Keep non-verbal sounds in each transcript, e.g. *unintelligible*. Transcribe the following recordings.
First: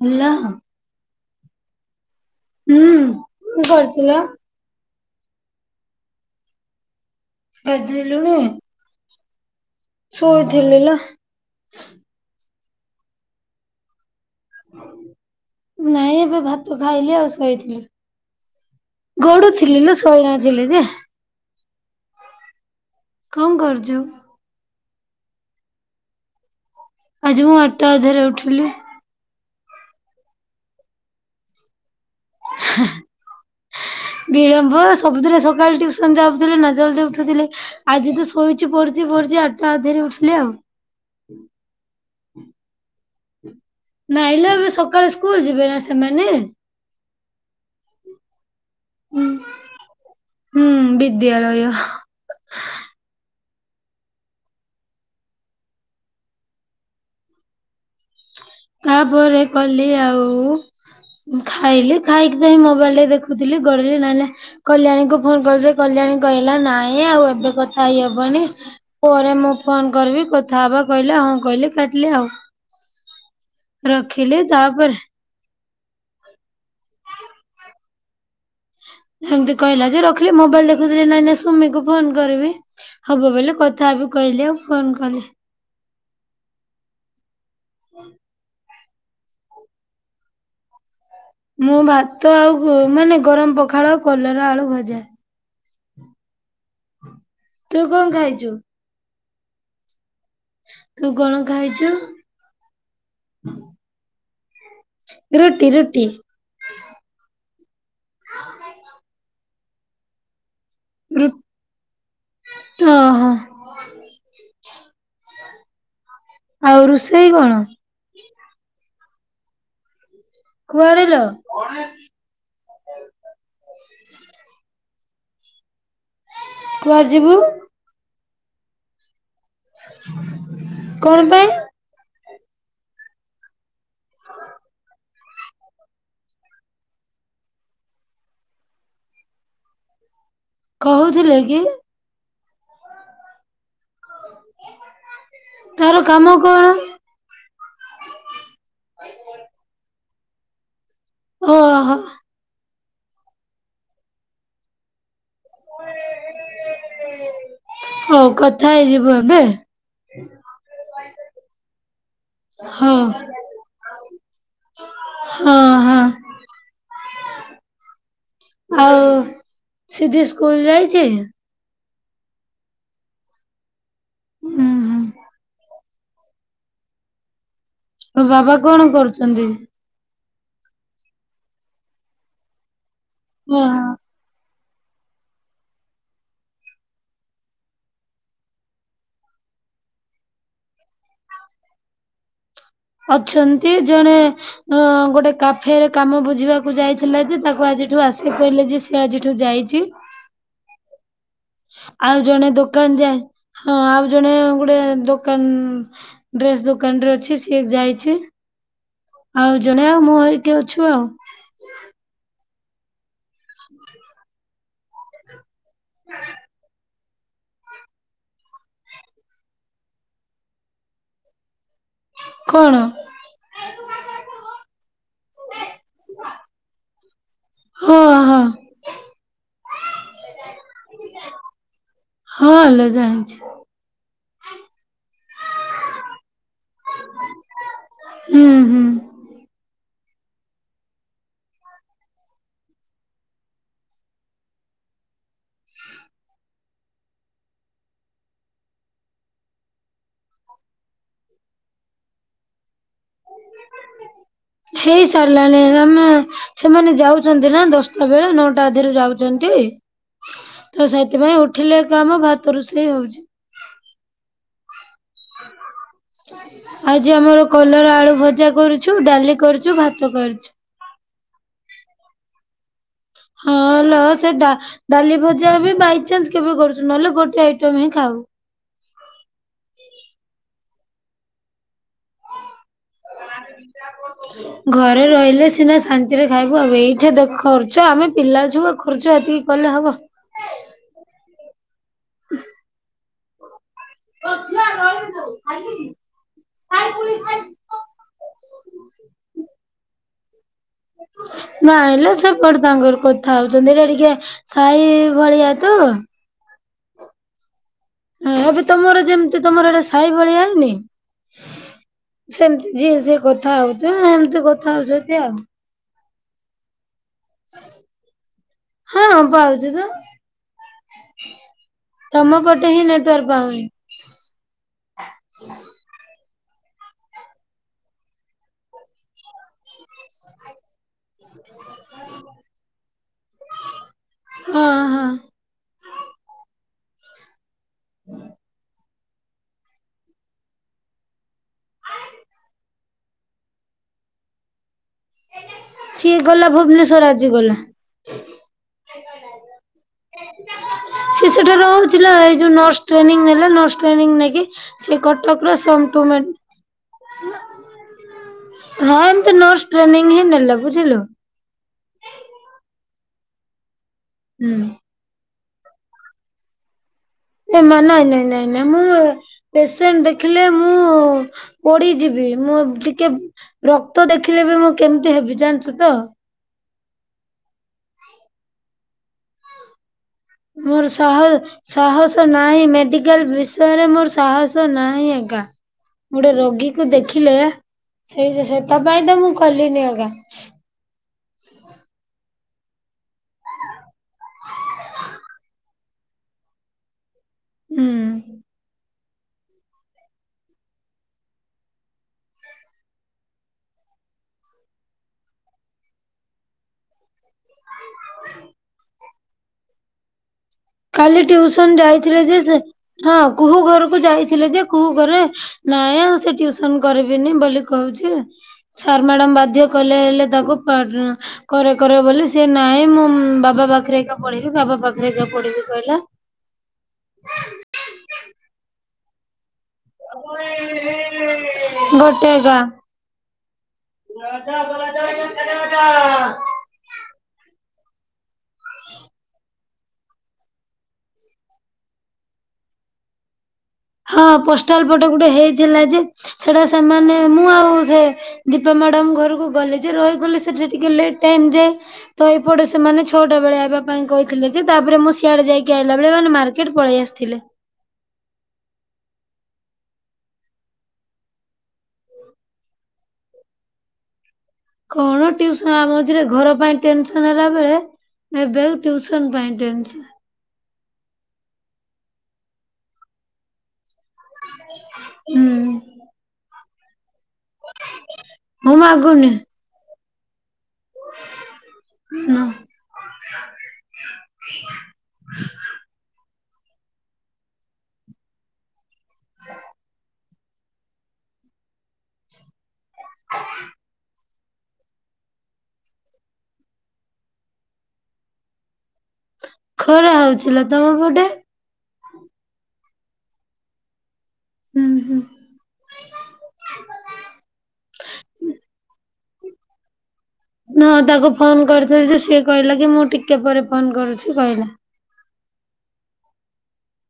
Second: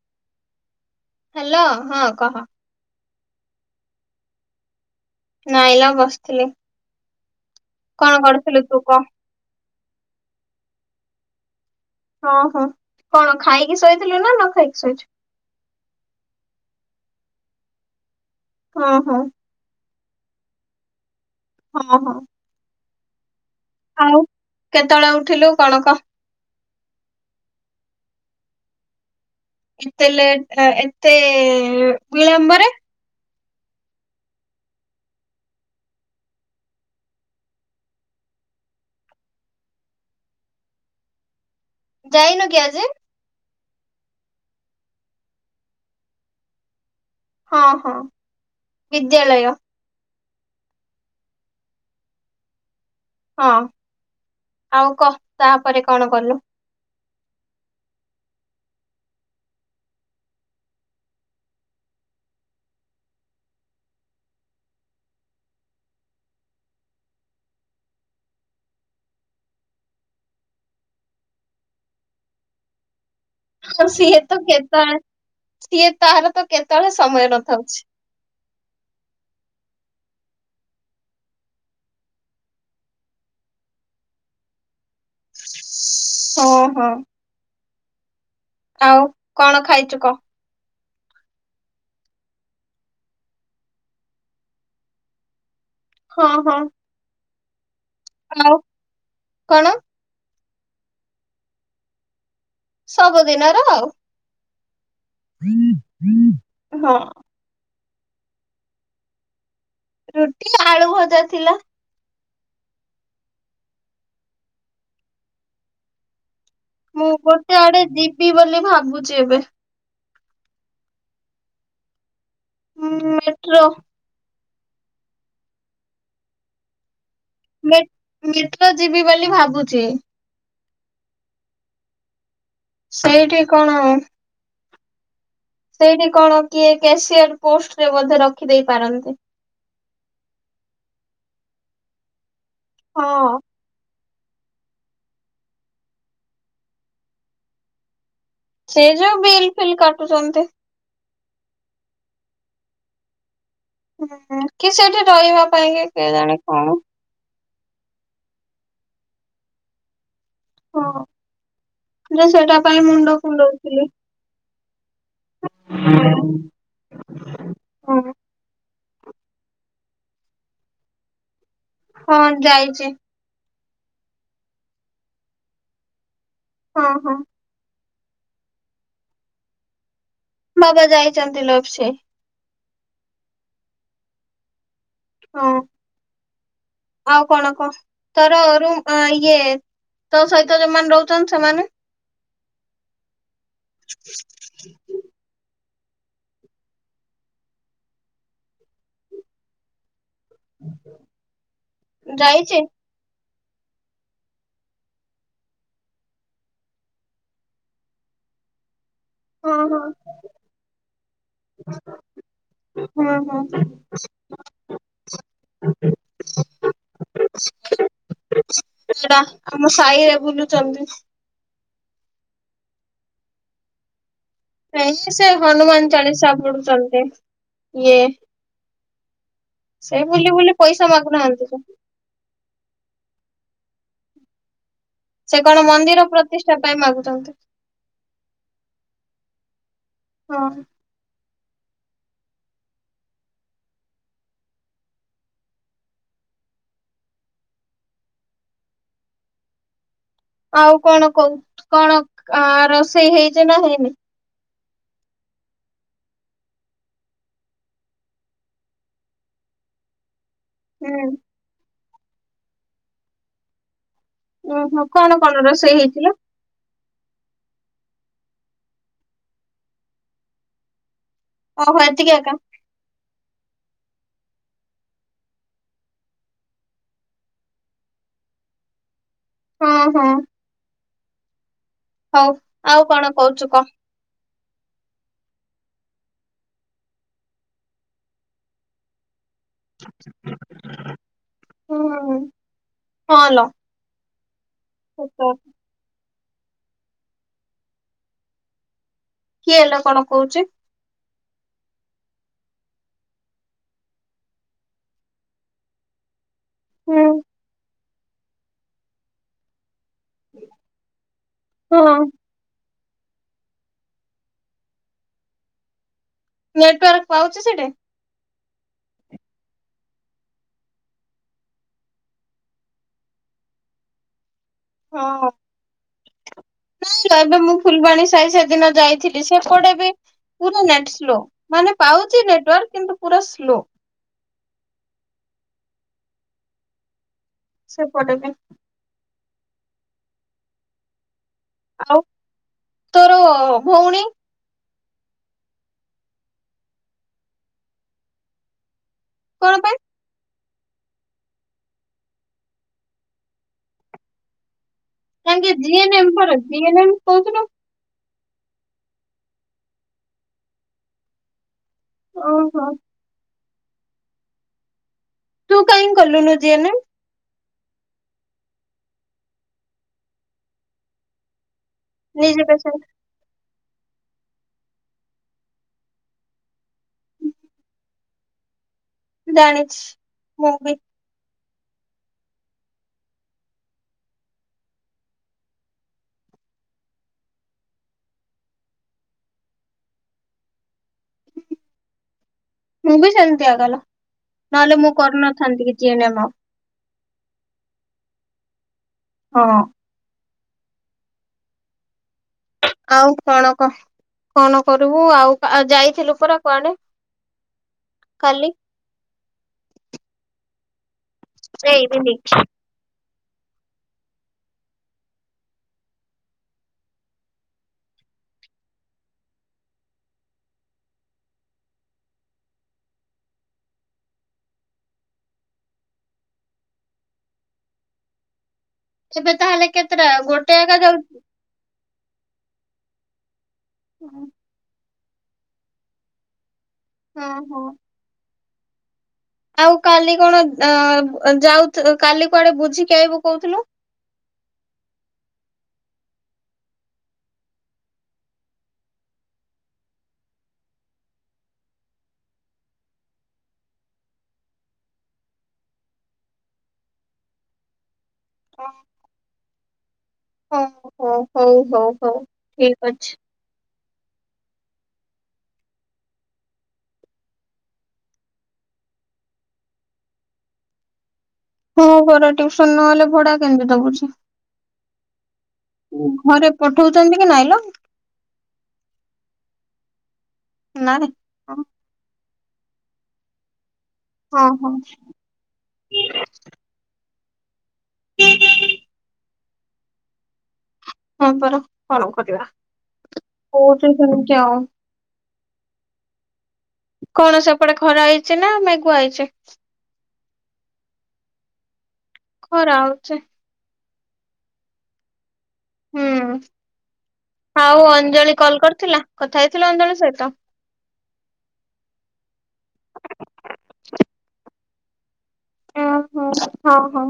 Hello hello ହଁ। କହ ଉଁ। କିଏ କରିଛିଲା? ନାଇଲୋ ବସିଥିଲି। କଣ ଗାଧେଇଲୁଣି? କରୁଥୁଲୁ ତୁ କଁ? ଶୋଇଥିଲି ଲୋ। ଅ ହଁ କଣ ଖାଇକି ଶୋଇଥି ନାଇଁ ଏବେ ଭାତ ଖାଇଲି ଆଉ ଶୋଇଥିଲି। ହଁ ହଁ ଗଡୁଥିଲି ଲୋ। ଶୋଇ ନଥିଲି ଯେ ହଁ ହଁ। କଣ କରୁଛୁ? ଆଉ କେତେବେଳେ ଉ ଉଠିଲୁ କଣ କହ? ଆଜି ମୁଁ ଆଟଟା ଅଧାରେ ଉଠିଲି। ଏତେ ଲେଟ୍ ଏ-ଏତେ ବିଳମ୍ବରେ। ବିଳମ୍ବ ସବୁଥିରେ ସକାଳୁ ଟ୍ୟୁସନ ଯାଉଥିଲି ନା ଜଲଦି ଉଠୁଥିଲି ଆଜି ତ ଶୋଇଚି ପଡିଚି ପଡିଚି ଆଟଟା ଅଧାରେ ଉଠଲି ଆଉ। ଯାଇନୁ କି ଆଜି? ନାଇଲୋ ଏବେ ସକାଳୁ ସ୍କୁଲ୍ ଯିବେନା ସେମାନେ। ହଁ ହଁ ବିଦ୍ୟାଳୟ। ହୁଁ ବିଦ୍ୟାଳୟ। ହଁ ଆଉ କଃ ତାପରେ କଣ କଲୁ? ତାପରେ କଲି ଆଉ ଖାଇଲି ଖାଇକି ତ ଏଇ ମୋବାଇଲଟା ଦେଖୁଥୁଲି ଗଡିଲି ନହଲେ କଲ୍ୟାଣୀକୁ ଫୋନ କରିଥିଲି କଲ୍ୟାଣୀ କହିଲା ନାଇଁ ଆଉ ଏବେ କଥା ହେଇହବନି ପରେ ମୁଁ ଫୋନ କରିବି କଥା ହବା କହିଲା ହଁ କହିଲି କାଟିଲି ଆଉ। ହଁ ସିଏତ ରଖିଲି ତାପରେ କେତଳେ ସିଏ ତାର ତ କେତଳେ ସମୟ ନଥାଉଛି। ଏମତି କହିଲା ଯେ ରଖିଲି ମୋବାଇଲ ଦେଖୁଥିଲି ନାଇଁ ନାଇଁ ସୁମିକୁ ଫୋନ କରିବି ହବ ବୋଲି କଥା ହେବି କହିଲି ଆଉ ଫୋନ କଲି। ହଁ ହଁ। ଆଉ କଣ ଖାଇଚୁ କ? ମୁଁ ଭାତ ଆଉ ପୁ-ମାନେ ଗରମ ପଖାଳ ଆଉ କଲରା ଆଳୁ ଭଜା। ହଁ ହଁ। ତୁ କଣ ଖାଇଛୁ? ଆଉ କଣ? ତୁ କଣ ଖାଇଛୁ? ସବୁଦିନର ଆଉ। ରୁଟି ରୁଟି। ହଁ *inaudible* ରୁ ଟି ଆଳୁ ଭଜା ରୁ ଥିଲା। ଓହୋ। ଆଉ ରୋଷେଇ କଣ? ବି ବୋଲି ଭାବୁଛି ଏବେ। କୁଆଡ଼େ ଲୋ? ମୁଁ ମେଟ୍ରୋ। କୁଆଡ଼େ ଯିବୁ? ଏମିତି ତ ଯିବି ବୋଲି ଭାବୁ ଚି। କଣ ପାଇଁ? ସେଇଠି କଣ? ସେଇଠି କଣ କିଏ କ୍ୟାସିୟର ପୋଷ୍ଟରେ ବୋଧେ ରଖିଦେଇ ପାରନ୍ତି। କହୁଥିଲେ କି? ହଁ। ତାର କାମ କଣ? ସେ ଯୋଉ ବିଲ୍ ଫିଲ୍ କା ଟୁଚନ୍ତି। ଓହ। ହୁଁ କି ସେଇଟା ରହିବା ପାଇଁ କି କେଜାଣି କଣ? ହଉ କଥା ହେଇଯିବୁ ଏବେ ହଁ ସେଟା ପାଇଁ ହଉ ମୁଣ୍ଡ କୁଣ୍ଡଉଥିଲି। ହଁ ହଁ। ହଁ। ଆଉ ସିଦ୍ଧି ସ୍କୁଲ ଯାଇଚି? ହଁ ଯାଇଚି। ହୁଁ-ହୁଁ। ହଁ ହଁ। ଅ ବାବା କଣ କରୁଚନ୍ତି? ବାବା ଯାଇଚନ୍ତି ଲୋପସେ। ଓ ହଁ। ହଁ ଆଉ କଣ କହ ତର ର ଇଏ ତୋ ସହିତ ଯୋଉମାନେ ରହୁଛନ୍ତି ସେମାନେ। ଅଛନ୍ତି ଜଣେ ଅ ଗୋଟେ। ଫେର କାମ ବୁଝିବାକୁ ଯାଇଥିଲା ଯେ ତାକୁ ଆଜିଠୁ ଆସିିକି କହିଲେ ଯେ ସେ ଆଜିଠୁ ଯାଇଛି। *inaudible* ଆଉ ଜଣେ ଯାଇଛି? ଦୋକାନ ଯାଏ। ହଁ ଆଉ ଜଣେ ଗୋଟେ ଦୋକାନ ଡ୍ରେସ୍ ଦୋକାନ ରେ ଅଛି ସିଏ ଯାଇଛି। ହଁ ଆଉ ହଁ। ଜଣେ ଆଉ ମୁଁ ଏଇଠି ଅଛୁ ଆଉ। ହଁ ହଁ। ସେଟା ଆମ ସାହିରେ ବୁଲୁଛନ୍ତି। କଣ? ନାଇ ସେ ହନୁମାନ ଚାଳିଶା ପଢୁଛନ୍ତି। ହଁ ଇଏ ହଁ। ସେ ବୁଲି ବୁଲି ପଇସା ମାଗୁନାହାନ୍ତି ତ। ହଁ ଲୋ ଜାଣିଛି। ସେ କଣ ମନ୍ଦିର ପ୍ରତିଷ୍ଠା ପାଇଁ ମାଗୁଛନ୍ତି। ହୁଁ ହୁଁ। ହଁ। ଆଉ କଣ କହୁ କଣ ଆ ରୋଷେଇ ହେଇଛି ନା ହେଇନି। ହେଇସାରିଲାଣି ଲୋ ମା ସେମାନେ ଯାଉଛନ୍ତି ନା ଦଶଟା ବେଳେ ନଅଟା ଅଧେରୁ ଯାଉଛନ୍ତି। ତ ହୁଁ ସେଥିପାଇଁ ଉଠିଲେ। ଗରମ ଭାତ ରୋଷେଇ ହଉଛି । ଓହୋ। କଣ କଣ ରୋଷେଇ ହେଇଥିଲା। ଆଜି ଆମର କଲରା ଆଳୁ ଭଜା କରୁଛୁ ଡାଲି କରୁଛୁ ଭାତ କରୁଛୁ। ହୋଉ ଏତିକି ଏକା। ହଁ ଲୋ ସେ ଡାଲି ଭଜା ବି ବାଇଚାନ୍ସ କେବେ କରୁଛୁ ନହେଲେ ଗୋଟେ ଆଇଟମ ହିଁ ଖାଉ। ହଁ ହଁ। ହଉ ଆଉ କଣ କହୁଛୁ କହ? ଘରେ ରହିଲେ ସିନା । ଶାନ୍ତିରେ ଖାଇବୁ ଆଉ ଏଇଠି ଦେଖୋଉଛ ଆମେ ପିଲା ଛୁଆ ଆଉ ଖର୍ଚ୍ଚ ଏତିକି। କଲେ ହବ। ହଁଲୋ। ହଁ। *inaudible* *inaudible* କିଏ ଲୋ କଣ କହୁଛି। ନାଇ ଲୋ ସେପଟେ ତାଙ୍କର କଥା ହଉଛନ୍ତି ଟିକେ ସାଇ ଭଳିଆ ତ। ହୁଁଉ। ମୁଁ ବି ତମର ଯେମତି ତମର। ସାଇ ଭାଲିଆ ହୋଇନି ହଁ। ସେମ୍। ସିଏ ସିଏ କଥା ହଉଚ ଏମିତି କଥା ହଉଛନ୍ତି ଆଉ। ନେଟୱାର୍କ ପାଉଛି ସେଠି। ହଁ ପାଉଛି ତ ତମ ପଟେ ହିଁ ନେଟୱାର୍କ ପାଉନି। ହଁ। ନାଇଁ ବା ଏବେ ମୁଁ ଫୁଲବାଣୀ ସାହି ସେଦିନ ଯାଇଥିଲି ସେପଟେ ବି ପୁରା ନେଟ୍ ସ୍ ଲୋ ମାନେ ପାଉଚି ନେଟୱ। ର୍କ କିନ୍ତୁ ପୁରା ସ୍ଲୋ । ହଁ ହଁ । ସେପଟେବି ଆଉ ତୋର ଭଉଣୀ ସିଏ ଗଲା ଭୁବନେଶ୍ଵର ଆଜି ଗଲା। କଣ ପାଇଁ *inaudible* ସେ ସେଠାରେ ରଉଥିଲା ଏଇ ଯୋଉ ନର୍ସ ଟ୍ରେନିଙ୍ଗ୍ ନେଲା ନର୍ସ ଟ୍ରେନିଙ୍ଗ୍ ନେଇକି ସେ ତାଙ୍କେ କଟକର ଜି ସମ୍ ଏନ୍‌ ଟୁ ଏମ୍ ମେ ପରେ ଜି ଏନ୍‌ ଏମ୍ କହୁଥିଲ। ହଁ ଏମିତି ନର୍ସ ଟ୍ରେନିଂ ହି ନଲେ ବୁଝିଲୁ। ଓ ହୋ। ହୁଁ। ତୁ କହିଁ କଲୁନୁ ଜି ଏନ୍ ଏମ୍‌? ଏମା ନାଇଁ ନାଇଁ ନାଇଁ ନାଇଁ ମୁଁ ପେସେଣ୍ଟ ଦେଖିଲେ ମୁଁ ପଡ଼ି ଯିବି ନିଜେ ମୁଁ ପେସେଣ୍ଟ। ଟିକେ ରକ୍ତ ଦେଖିଲେ ବି ମୁଁ କେମିତି ହେବି ଜାଣିଛୁ ତ। ଜାଣିଛି। ମୁଁ ବି ମୋର ସାହସ ସାହସ ନାହିଁ ମେଡିକାଲ ବିଷୟରେ ମୋର ସାହସ ନାହିଁ ଏକା ଗୋଟେ ରୋଗୀ କୁ ଦେଖିଲେ ସେଇଯେ ସେତା ପାଇଁ ତ ମୁଁ କଲିନି ଏକା । ମୁଁ ବି ସେମିତି ଏକା ଲୋ । ନହେଲେ ମୁଁ କରିନଥାନ୍ତି କି? G N M. ହୁଁ। ହଁ। ଆଉ କଣ କ କଣ କରିବୁ ଆଉ ଆ ଯାଇଥିଲୁ ପରା କୁଆଡ଼େ? କାଲି । କାଲି ଏ ଟ୍ୱିସନ୍‌ ଇଭିନିଂ। ଯାଇଥିଲେ ଯେ ସେ ହଁ କୁହୁ ଘରକୁ ଯାଇଥିଲେ ଯେ କୁହୁ ଘରେ ନାଇଁ ଆଉ ସେ ଟିଉସନ୍ କରିବିନି ବୋଲି କହୁଛି ସାର୍ ମ୍ୟାଡାମ ବାଧ୍ୟ କଲେ ହେଲେ ତାକୁ କରେ କରେ କରେ ବୋଲି ସେ ନାଇଁ ମୁଁ ବାବା ପାଖରେ ଏକା ପଢିବି ବାବା ପାଖରେ ଏକା ପଢିବି କଇଲା। *inaudible* ଏବେ ତାହଲେ କେତେଟା ଗୋଟେ ଏକା ଯାଉଛି। ଗୋଟେ ଗା ରାଜା *unintelligible* ଟ ହୁଁ ହୁଁ । ଆଉ କାଲି କଣ ଅ-ଅ-ଅ-ଅ ଯାଉ ଥି କାଲି କୁଆଡ଼େ ବୁଝିକି ଆଇବୁ କହୁଥିଲୁ? ହଁ ପୋଷ୍ଟାଲ ପଟେ ଗୋଟେ ହେଇଥିଲା ଯେ ସେଟା ସେମାନେ ମୁଁ ଆଉ ସେ ଦୀପା ମଡ଼ାମ୍ ଘରକୁ ଗଲି ଯେ ରହିଗଲି ସେଠି ଟିକେ ଲେଟ୍‌ ଟାଇମ୍ ଯେ ତ ଏପଟେ ସେମାନେ ଛଅଟା ବେଳେ ଆଇବା ପାଇଁ କହିଥିଲେ ଯେ ତାପରେ ମୁଁ ସିଆଡ଼େ ଯାଇକି ଆଇଲାବେଳେ ମାନେ ମାର୍କେଟ୍ ପଳେଇ ଆସିଥିଲେ। ହ ହୋ ହଉ ହଉ ହଉ ଠିକ୍ ଅଛି। କଣ ଟ୍ୟୁସ ଆ ମଝିରେ ଘର ପାଇଁ ଟେନସନ୍ ହେଲା ବେଳେ ଏବେ ଆଉ ଟ୍ୟୁସନ୍ ପାଇଁ ଟେନ୍ସ। ହଁ ଘରେ ଟ୍ୟୁଉସନ୍ ନହେଲେ ଭଡା କେମିତି ଦବୁଚି। ହୁଁ ଘରେ ପଠଉଚନ୍ତି ମୁଁ ମାଗୁନି। ନାରେ ଆ *unintelligible* ହଁ ହଁ। ହ *unintelligible* ହ *unintelligible* ହଁ ପରା କଣ କରିବା? ହଉଚି ସେ କ୍ୟାଉଁ କଣ ସେପଟେ ଖରା ହେଇଚି ନା ମେଗୁଆ ହେଇଚି? ଖରା ହଉଥିଲା ତମ ପଟେ ଖରା ହଉଚି। ହୁଁ ହୁଁ। ହୁଁଉଁ ଆଉ ଅଞ୍ଜଳି କଲ୍ କରିଥିଲା? କଥା ହେଇଥିଲ ଅଞ୍ଜଳି ସହିତ। ନ ତାକୁ ଫୋନ୍ କରିଥିଲି ଯେ ସିଏ କଇଲା କି ମୁଁ ଟିକେ ପରେ ଫୋନ୍ କରୁଛି କହିଲା। ହଁ ହଁ ହଁ।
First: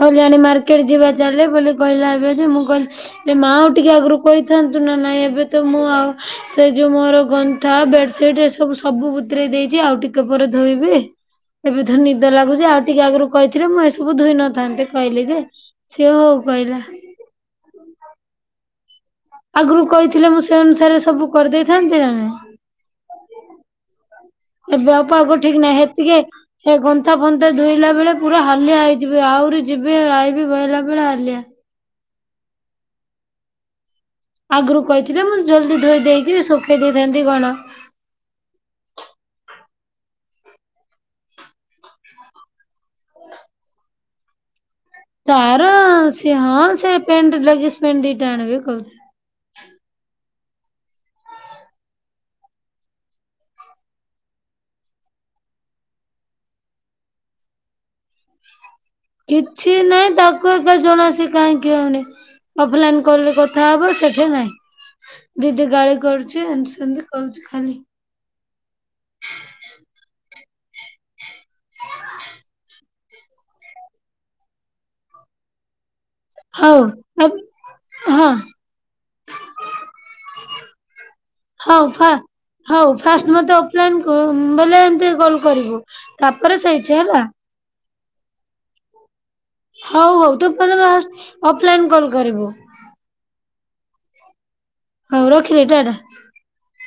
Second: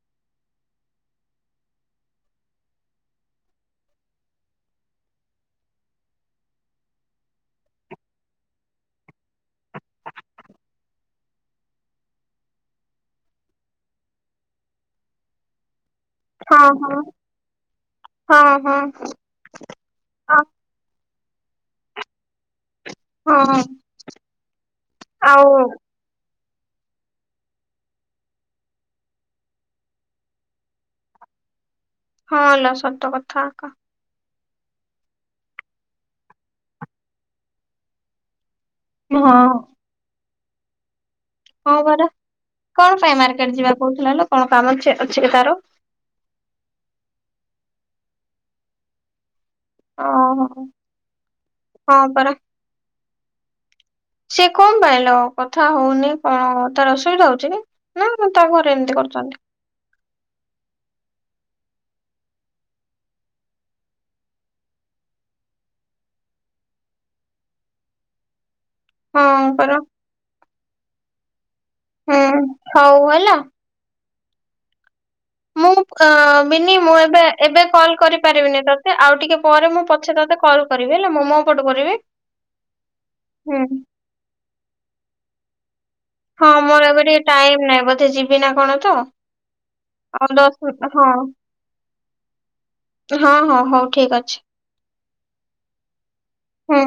ଖଲ୍ୟାଣୀ ମାର୍କେଟ ଯିବା ଚାଲେ ବୋଲି କହିଲା ଏବେ ଯେ ମୁଁ କହିଲ୍ ମା ଆଉ ଟିକେ ଆଗରୁ କହିଥାନ୍ତୁ ନା। ନାଇଁ ଏବେ ତ ମୁଁ ଆଉ ସେ ଯୋଉ ମୋର ଗନ୍ଥା ବେଡସିଟ୍ ଏସବୁ ସବୁ ବୁତରେଇ ଦେଇଚି ଆଉ ଟିକେ ପରେ ଧୋଇବି। ଏବେ ଥ ନିଦ ଲାଗୁଚି ଆଉ ଟିକେ ଆଗରୁ କଇଥିଲେ ମୁଁ ସବୁ ଧୁଇ ନଥାନ୍ତି କଇଲି ଯେ। ସିଏ ହଉ କଇଲା। ହଁ ହଁ ହଁ। ଆଗୁରୁ କଇଥିଲେ ମୁଁ ସେ ଅନୁସାରେ ସବୁ କରିଦେଇଥାନ୍ତି ନା ନାଇଁ। ହଁ ଏବେ ଆଉ ପାଗ ଠିକ୍ ନାହିଁ ହେତିକେ ହେ ଗନ୍ତା ଫନ୍ତା ଧୋଇଲା ବେଳେ ପୁରା ହାଲିଆ ହେଇଯିବି ଆଉରି ଯିବି ଆଇବି ବଇଲା ବେଳେ ହାଲିଆ। ହଁ ଲ ସତ କଥା ଆକା। ଆଗୁରୁ କଇଥିଲେ ମୁଁ ଜଲଦି ଧୋଇ ଦେଇକି ଶୁଖେଇ ଦେଇଥାନ୍ତି କଣ। ହଁ। ହଁ ପରା କଣ ପାଇଁ ମାର୍କେଟ ଯିବା କହୁଥିଲା ଲୋ କଣ କାମ ଅ ତାରଅ ସିଏ ହଁ ସେ ପେଣ୍ଟ ଲା କିସପେଣ୍ଡିଟା ଆଣବି କହୁଥାଏ। ଓ ହୋ ହଁ ପରା। ସିଏ କଅଁ ପାଇଲୋ କଥା ହଉନି କଣ ତାର ଅସୁବିଧା ହଉଚି କି ନା ନା ତା ଘର କିଛି ନାଇଁ ତାକୁ ଏକା ଜଣା ସିଏ କାହିଁକି କି ହଉନି ଅଫଲାଇନ୍ କଲ୍ ରେ କଥା ହବ ସେଠି ନାଇଁ ଦିଦି ଗାଳି କରୁଚି ଏନ୍ତି ସେନ୍ତି କହୁଚି ଖାଲି। ହଁ ପରା ହୁଁ ହଉ ହେଲା। ମୁଁ ଅ ବିନି ହଉ ମୁଁ ଏବେ ଏବ ଏବେ କଲ୍ ହଁ କରିପାରିବିନି ତୋତେ ଆଉ ଟିକେ ପରେ ମୁଁ ପଛେ ତୋତେ କଲ୍ କରିବେ। ହଉ ଫାଷ୍ଟ ହଉ ଫାଷ୍ଟ ମତେ ହୁଁ। ଅଫଲାଇନ୍ *unintelligible* କଲ୍ କରିବୁ। ହଁ ତାପରେ ମୋର ସେଇଠି ଏବେ ହେଲା। ଟିକେ ଟାଇମ ନହିଁ ବ ସେ ଯିବି ନା କଣ ତ। ହଉ ଆଉ ହଉ ତୁ ଦଶ ହଁ *unintelligible* ଅଫଲାଇନ କଲ କରିବୁ। ହଁ ହଁ ହଉ ଠିକ୍ ଅଛି। ହଉ ରଖିଲି ଟା ଟା। ହଁ।